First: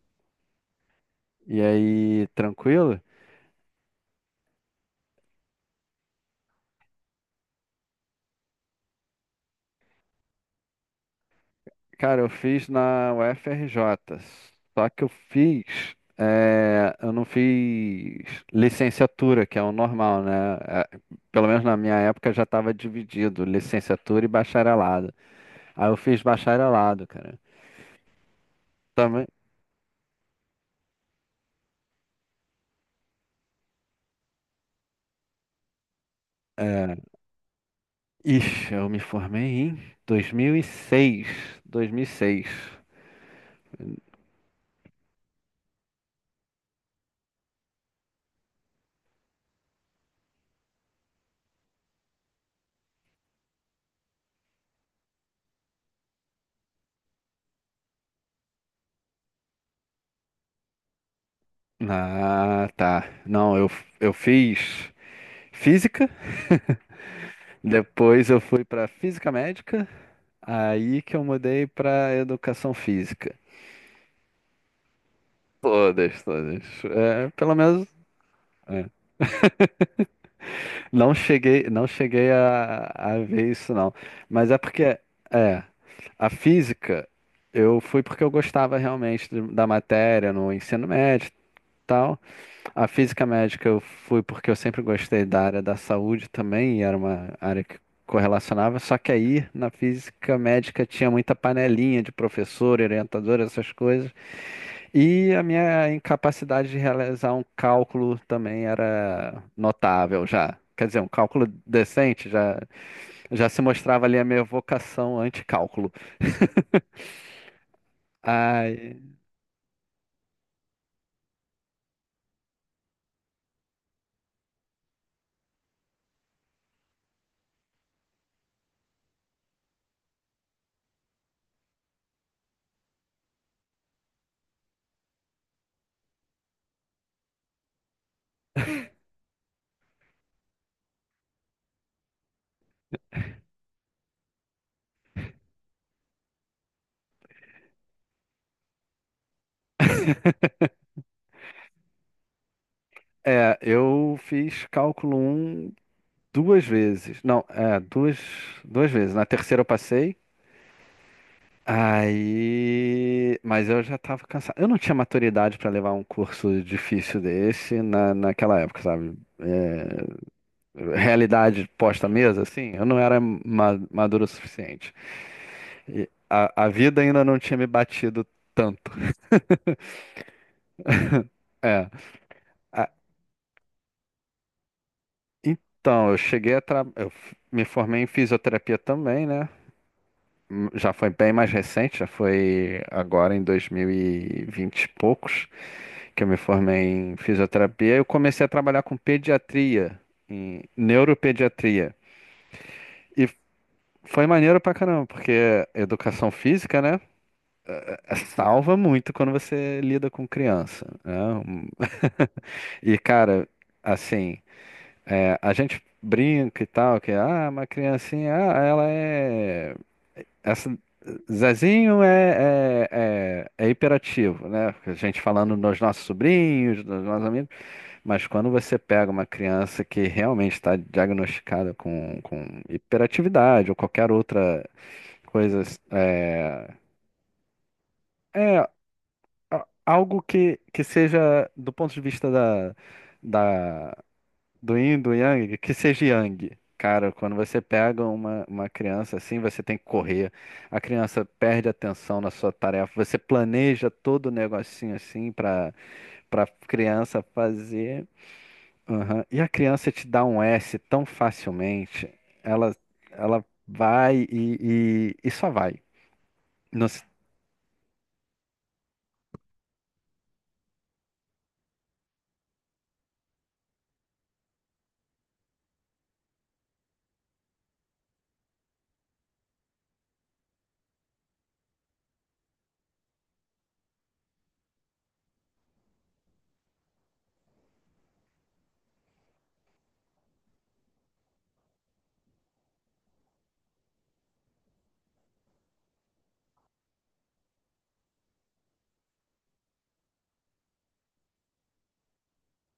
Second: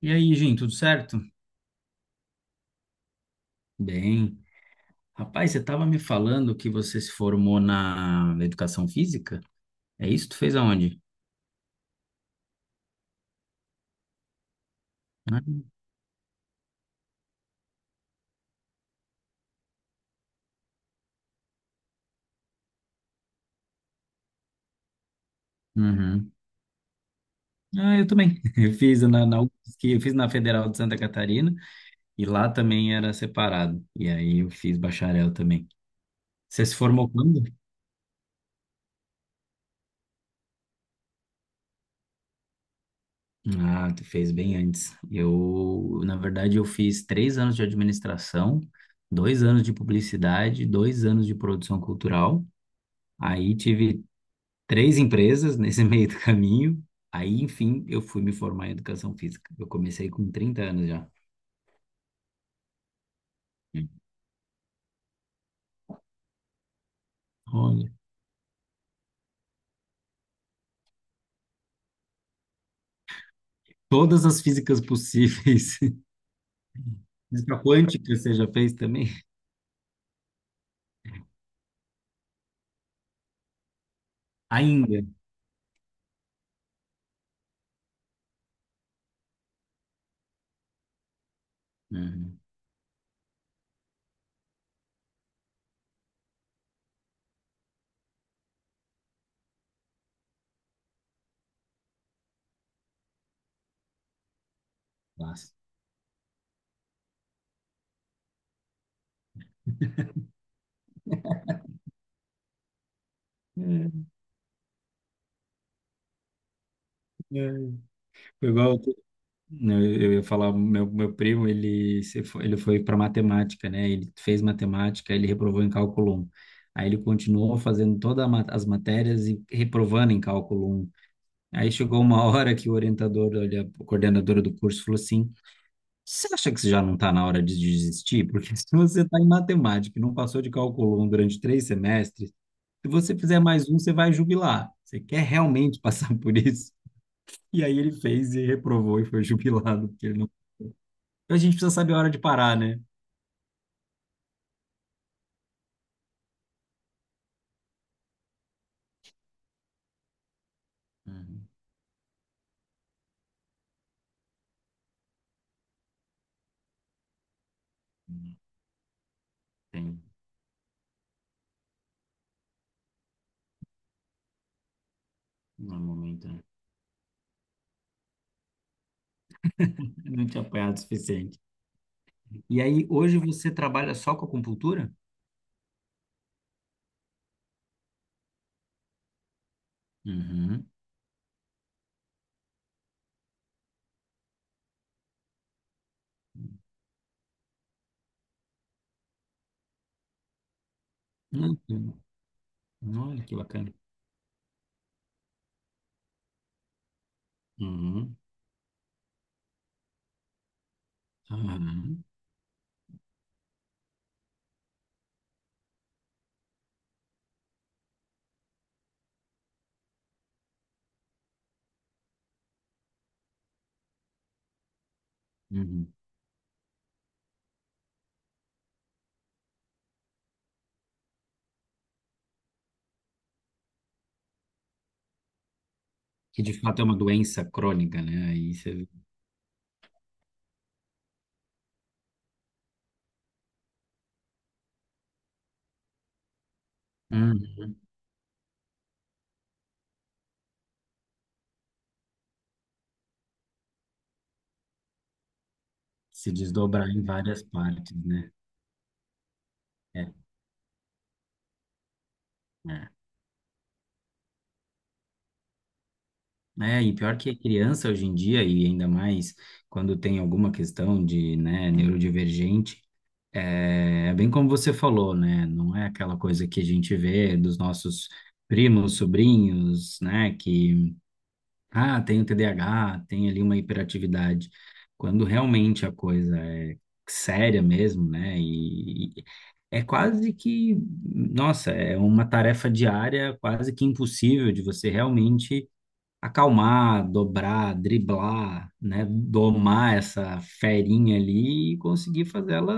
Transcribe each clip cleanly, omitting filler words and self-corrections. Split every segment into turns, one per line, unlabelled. E aí, Jim, tudo certo?
E aí, tranquilo?
Bem. Rapaz, você estava me falando que você se formou na educação física? É isso? Tu fez aonde?
Cara, eu fiz na UFRJ, só que eu
Ah,
fiz, eu não fiz licenciatura, que é o normal, né? Eh, Pelo menos na minha época já estava dividido, licenciatura e bacharelado. Aí eu fiz
uhum.
bacharelado, cara.
Ah, eu também. Eu fiz
Também,
na UFSC, eu fiz na Federal de Santa Catarina e lá também era separado. E aí eu fiz bacharel também. Você se
é,
formou quando?
ixi, eu me formei em 2006, 2006.
Ah, tu fez bem antes. Eu, na verdade, eu fiz 3 anos de administração, 2 anos de publicidade, 2 anos de produção cultural. Aí tive três empresas nesse meio do caminho. Aí, enfim, eu fui me formar em educação física. Eu comecei com 30 anos já.
Ah, tá. Não, eu fiz física.
Olha,
Depois eu fui pra física médica, aí que eu mudei pra educação física.
todas as físicas possíveis.
Todas, todas. É, pelo
Física
menos
quântica você já fez
é.
também?
Não cheguei a ver isso não. Mas é porque
Ainda.
é a física, eu fui porque eu gostava realmente da matéria no ensino médio, e tal.
Uhum.
A física médica eu fui porque eu sempre gostei da área da saúde também, e era uma área que correlacionava, só que aí na física médica tinha muita panelinha de professor, orientador, essas coisas, e a
Nossa.
minha incapacidade de realizar um cálculo também era notável já. Quer dizer, um cálculo decente já, já se mostrava
É,
ali a minha vocação anti-cálculo.
é. Foi igual,
Ai,
eu ia falar, meu primo, ele, se foi- ele foi para matemática, né? Ele fez matemática, ele reprovou em cálculo um. Aí ele continuou fazendo todas as matérias e reprovando em cálculo um. Aí chegou uma hora que o orientador, olha, a coordenadora do curso falou assim: Você acha que você já não está na hora de desistir? Porque se você está em matemática e não passou de cálculo um durante 3 semestres, se você fizer mais um, você vai jubilar. Você quer realmente passar por isso? E aí ele fez e reprovou e foi jubilado, porque ele não. A gente precisa saber a hora de parar, né?
é, eu fiz cálculo um duas vezes. Não, é, duas, duas vezes. Na terceira eu passei.
Uhum.
Aí, mas eu já tava cansado. Eu não tinha maturidade para levar um curso difícil desse naquela época, sabe?
Tem,
É, realidade posta à mesa, assim, eu não era maduro o suficiente.
no
E
momento, né?
a vida ainda não tinha me batido tanto.
Eu não tinha apanhado o suficiente.
É.
E aí,
A-
hoje você trabalha só com acupuntura?
então, eu cheguei a tra... eu f- me formei em fisioterapia também, né?
Uhum.
Já foi bem mais recente, já foi agora em dois mil e vinte e poucos, que eu me formei em fisioterapia. Eu comecei a trabalhar com pediatria, em
Não, que-
neuropediatria.
Olha
E
que bacana.
foi maneiro pra caramba, porque educação física, né,
Uhum.
salva muito quando você lida com criança, né? Um-
Aham,
E, cara, assim, é, a gente brinca e tal, que ah, uma criancinha, ah, ela é. Essa- Zezinho é, é hiperativo, né? A gente falando dos
uhum.
nossos sobrinhos, dos nossos amigos, mas quando você pega uma criança que realmente está diagnosticada com hiperatividade ou qualquer outra coisa,
Que de
é,
fato é uma doença crônica, né? Aí
é
você.
algo que seja do ponto de vista da, da. Do yin, do yang, que seja yang. Cara, quando você
Uhum.
pega uma criança assim, você tem que correr. A criança perde atenção na sua tarefa. Você planeja todo o negocinho assim
Se
para
desdobrar em
criança
várias partes,
fazer.
né?
Aham. E a criança
É,
te dá um S tão facilmente. Ela
é.
ela vai e só vai.
É,
Não
e
se-
pior que a criança hoje em dia, e ainda mais quando tem alguma questão de, né, neurodivergente, é, é bem como você falou, né? Não é aquela coisa que a gente vê dos nossos primos, sobrinhos, né? Que ah, tem o TDAH, tem ali uma hiperatividade. Quando realmente a coisa é séria mesmo, né? E é quase que, nossa, é uma tarefa diária quase que impossível de você realmente acalmar, dobrar, driblar, né? Domar essa ferinha ali e conseguir fazê-la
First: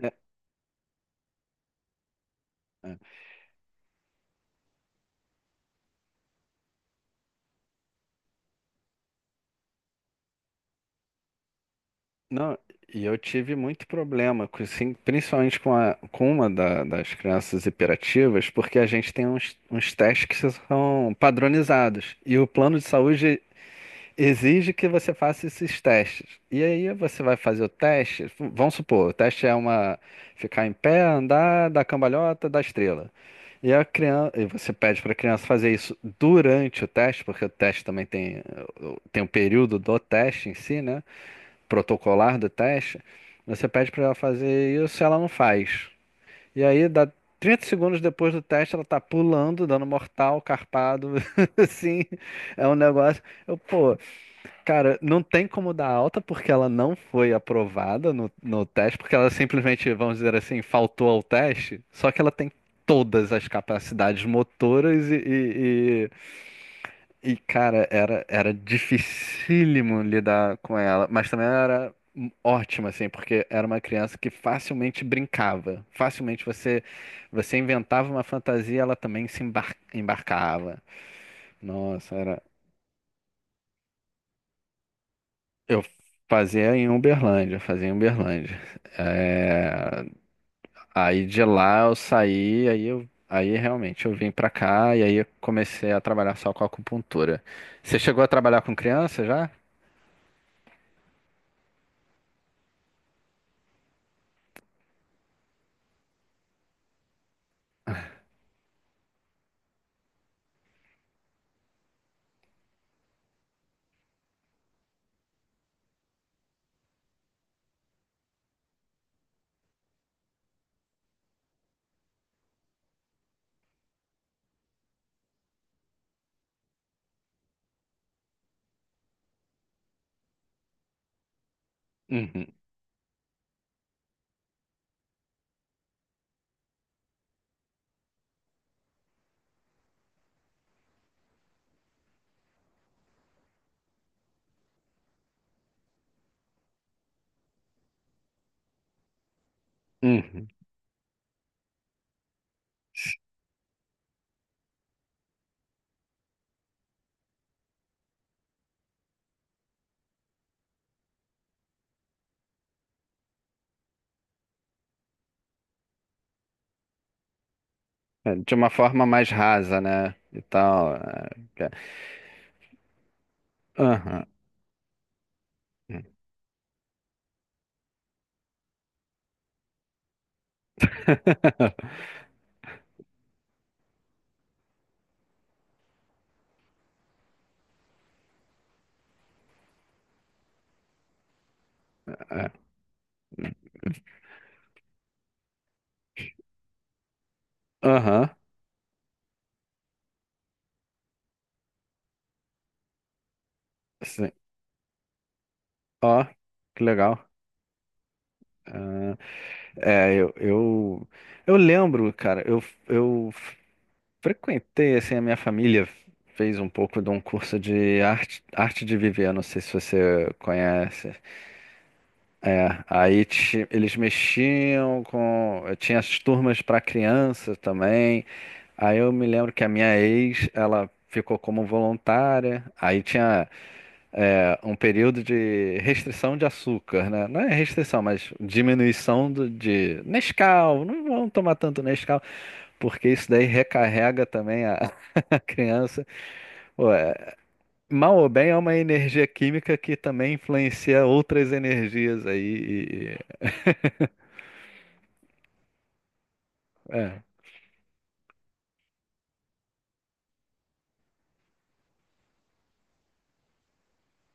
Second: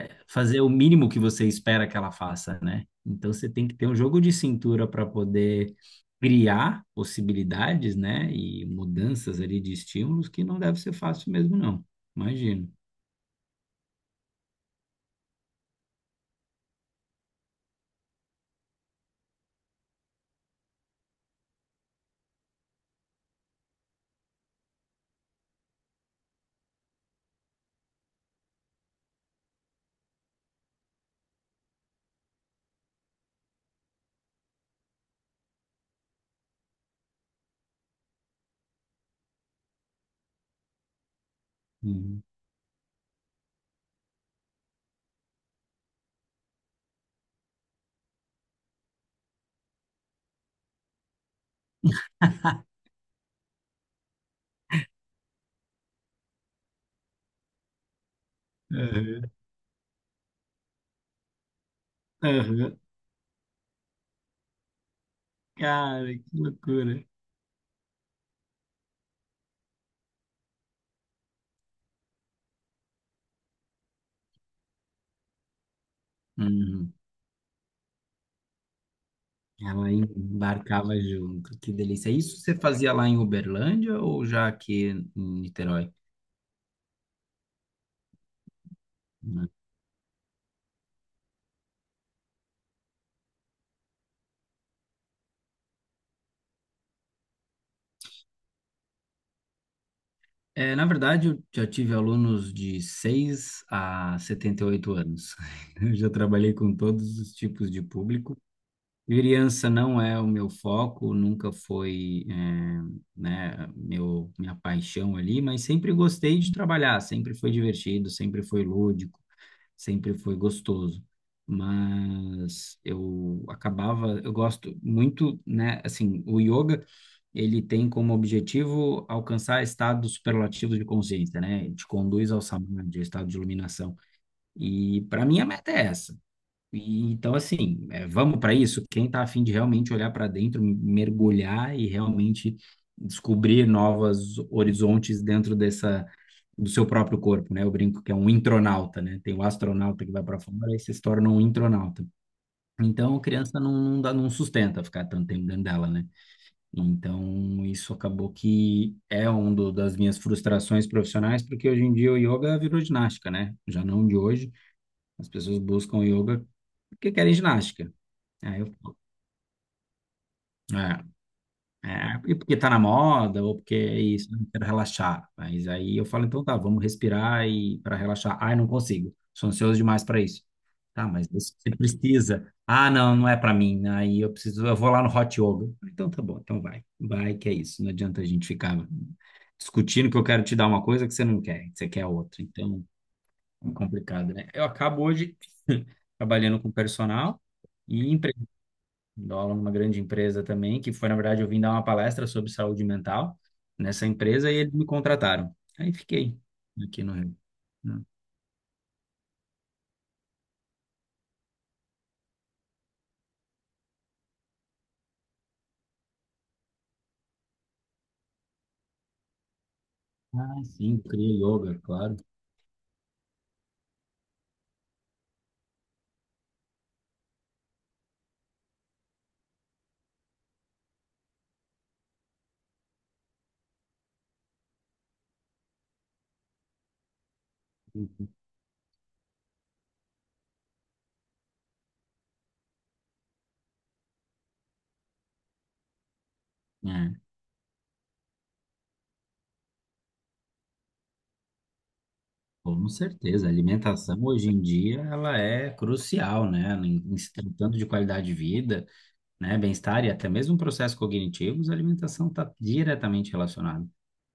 É. É.
fazer o mínimo que você espera que ela faça, né? Então você tem que ter um jogo de cintura para poder criar possibilidades, né? E mudanças ali de estímulos que não deve ser fácil mesmo, não.
Não,
Imagino.
e eu tive muito problema, com, assim, principalmente com, a, com uma das crianças hiperativas, porque a gente tem uns, uns testes que são padronizados. E o plano de saúde exige que você faça esses testes. E aí você vai fazer o teste, vamos supor, o teste é uma ficar em pé, andar, dar cambalhota, dar estrela. E a criança, e você pede para a criança fazer isso durante o teste, porque o teste também tem, tem um período do teste em si, né?
Uhum.
Protocolar do teste, você pede para ela fazer isso, ela não faz. E aí, dá 30 segundos depois do teste, ela tá pulando, dando mortal, carpado, assim, é um negócio. Eu, pô, cara, não tem como dar alta porque ela não foi aprovada no teste, porque
Aham,
ela simplesmente, vamos dizer assim, faltou ao teste, só que ela tem
aham.
todas as capacidades motoras e,
Cara, que loucura.
e, cara, era dificílimo lidar com ela, mas também era ótima, assim, porque era uma criança que facilmente brincava. Facilmente você
Uhum.
você inventava uma fantasia, ela também se
Ela
embarcava.
embarcava junto, que delícia.
Nossa,
Isso
era.
você fazia lá em Uberlândia ou já aqui em
Eu
Niterói?
fazia em Uberlândia, fazia em Uberlândia. É, aí de lá eu saí, aí eu. Aí realmente eu vim pra cá e aí eu comecei a trabalhar só com acupuntura. Você chegou a trabalhar com criança já?
É, na verdade, eu já tive alunos de 6 a 78 anos. Eu já trabalhei com todos os tipos de público. Criança não é o meu foco, nunca foi, é, né, meu, minha paixão ali, mas sempre gostei de trabalhar, sempre foi divertido, sempre foi lúdico, sempre foi gostoso. Mas eu acabava, eu gosto muito, né? Assim, o yoga, ele tem como objetivo alcançar estados superlativos de consciência, né? Ele te conduz ao
Uhum,
samadhi, ao estado de iluminação. E para mim a meta é essa. E, então, assim, é, vamos para isso. Quem está afim de realmente olhar para dentro, mergulhar e realmente descobrir novos horizontes dentro dessa, do seu próprio corpo, né? Eu brinco que é um intronauta, né? Tem o astronauta que vai para
uhum.
fora e se torna um intronauta. Então, a criança não, não dá, não sustenta ficar tanto tempo dentro dela, né? Então, isso acabou que é uma das minhas frustrações profissionais, porque hoje em dia o yoga virou ginástica, né? Já não de hoje. As pessoas buscam yoga porque querem ginástica.
É, de
É,
uma
eu,
forma mais rasa, né? E tal.
é,
É, que-
é, e porque tá na moda, ou porque é
aham.
isso, não quero relaxar. Mas aí eu falo, então tá, vamos respirar e para relaxar. Ai, não consigo, sou ansioso demais para isso. Tá, mas isso você precisa. Ah, não, não é para mim. Né? Aí eu preciso, eu vou lá no Hot Yoga. Então tá bom, então vai. Vai que é isso. Não adianta a gente ficar discutindo que eu quero te dar uma coisa que você não quer, que você quer outra.
É,
Então, é complicado, né? Eu acabo hoje trabalhando com personal e
aham.
dou aula numa grande empresa também, que foi, na verdade, eu vim dar uma palestra sobre saúde mental nessa
Sim.
empresa e eles me contrataram. Aí
Ó,
fiquei
que
aqui no
legal.
Rio.
Ah, é, eu lembro, cara, eu frequentei, assim, a minha família fez um pouco de um curso de arte, arte de viver, não sei se você
Ah, sim,
conhece.
cria yoga, claro.
É, aí eles mexiam com. Tinha as turmas para crianças também. Aí eu me lembro que a minha ex, ela ficou como voluntária. Aí tinha, é, um período de restrição de açúcar, né? Não é restrição, mas diminuição de Nescau. Não vão tomar tanto Nescau, porque isso daí recarrega também a, a criança. Pô,
É,
é, mal ou bem é uma energia química que também influencia outras energias aí.
com certeza. A alimentação hoje em dia ela é crucial, né? Em
É.
se tratando de qualidade de vida, né? Bem-estar e até mesmo processos cognitivos, a alimentação está diretamente relacionada.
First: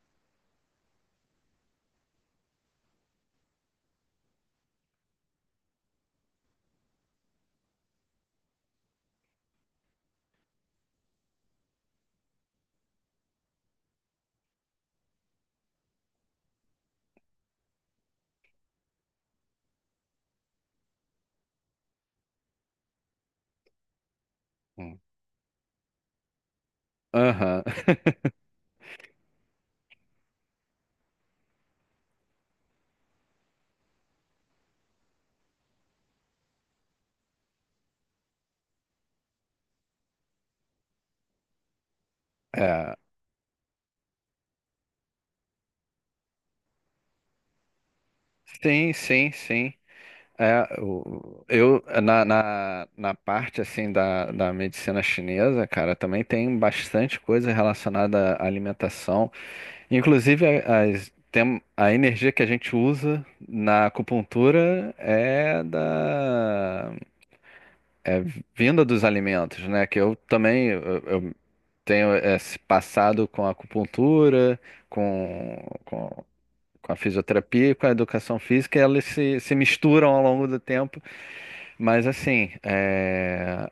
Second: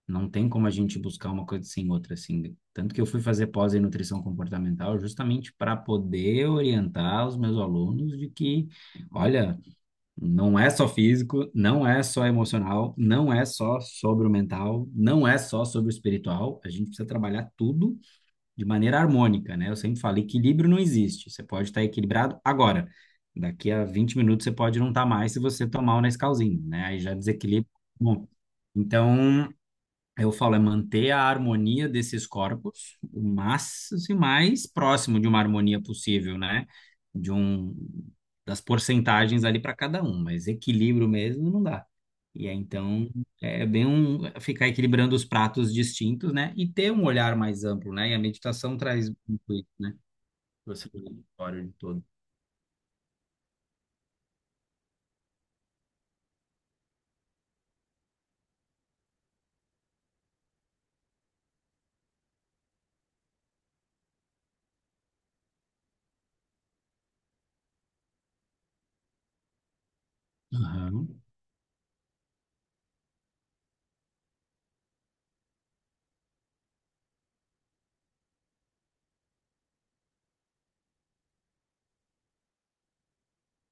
Não tem como a gente buscar uma coisa sem outra, assim. Tanto que eu fui fazer pós em nutrição comportamental justamente para poder orientar os meus alunos de que, olha, não é só físico, não é só emocional, não é só sobre o mental, não é só sobre o espiritual. A gente precisa trabalhar tudo de maneira harmônica, né? Eu sempre falo, equilíbrio não existe. Você pode estar equilibrado agora. Daqui a 20 minutos você pode não
Hum.
estar mais se você tomar o Nescauzinho, né? Aí já
Aham.
desequilibra. Bom, então, eu falo, é manter a harmonia desses corpos o máximo e mais próximo de uma harmonia possível, né? De um, das porcentagens ali para cada um, mas equilíbrio mesmo não dá. E aí,
É.
então é bem um ficar equilibrando os pratos distintos, né? E ter um olhar mais amplo, né? E a meditação
Sim,
traz
sim,
muito isso,
sim.
né?
É,
Você olha o auditório de
eu
todo.
na parte assim da medicina chinesa, cara, também tem bastante coisa relacionada à alimentação, inclusive as, tem, a energia que a gente usa na acupuntura é da, é vinda dos alimentos, né? Que eu também
Aham,
eu tenho esse passado com a acupuntura, com, com, com a fisioterapia e com a educação física, elas se misturam ao longo do tempo. Mas assim, é,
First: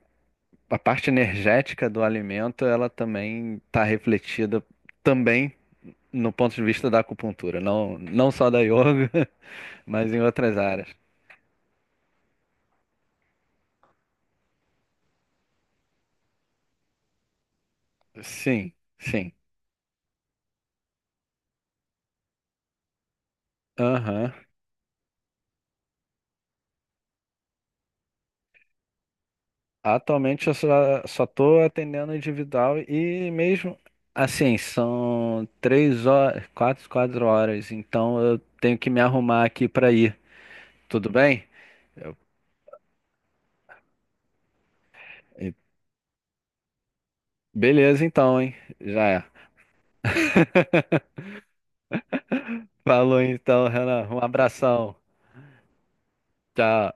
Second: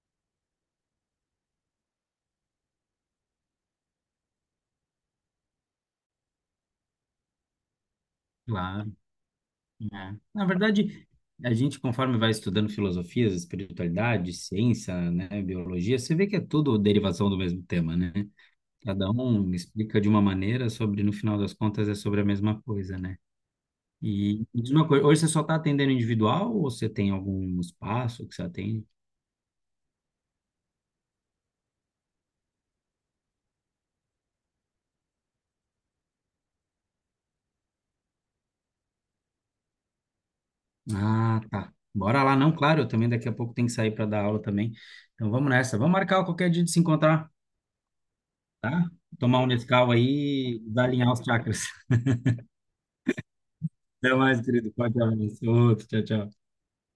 a parte energética do alimento, ela também está refletida também no ponto de vista da acupuntura, não só da
claro.
yoga, mas
É.
em
Na
outras áreas.
verdade, a gente, conforme vai estudando filosofias, espiritualidade, ciência, né, biologia, você vê que é tudo derivação do mesmo tema, né?
Sim,
Cada
sim.
um explica de uma maneira sobre, no final das contas, é sobre a mesma coisa, né?
Aham.
E me diz uma coisa, hoje você só está atendendo individual ou você tem algum espaço que você atende?
Atualmente eu só estou atendendo individual e mesmo assim, são três horas, quatro horas, então eu tenho que me arrumar aqui para ir. Tudo
Ah,
bem?
tá.
Eu-
Bora lá, não, claro, eu também daqui a pouco tenho que sair para dar aula também. Então vamos
e-
nessa. Vamos marcar qualquer dia de se encontrar,
Beleza então, hein?
tá?
Já é.
Tomar um Nescau aí, e alinhar os chakras.
Falou então, Renan.
Até
Um
mais, querido.
abração.
Forte abraço. Outro. Tchau, tchau.
Tchau.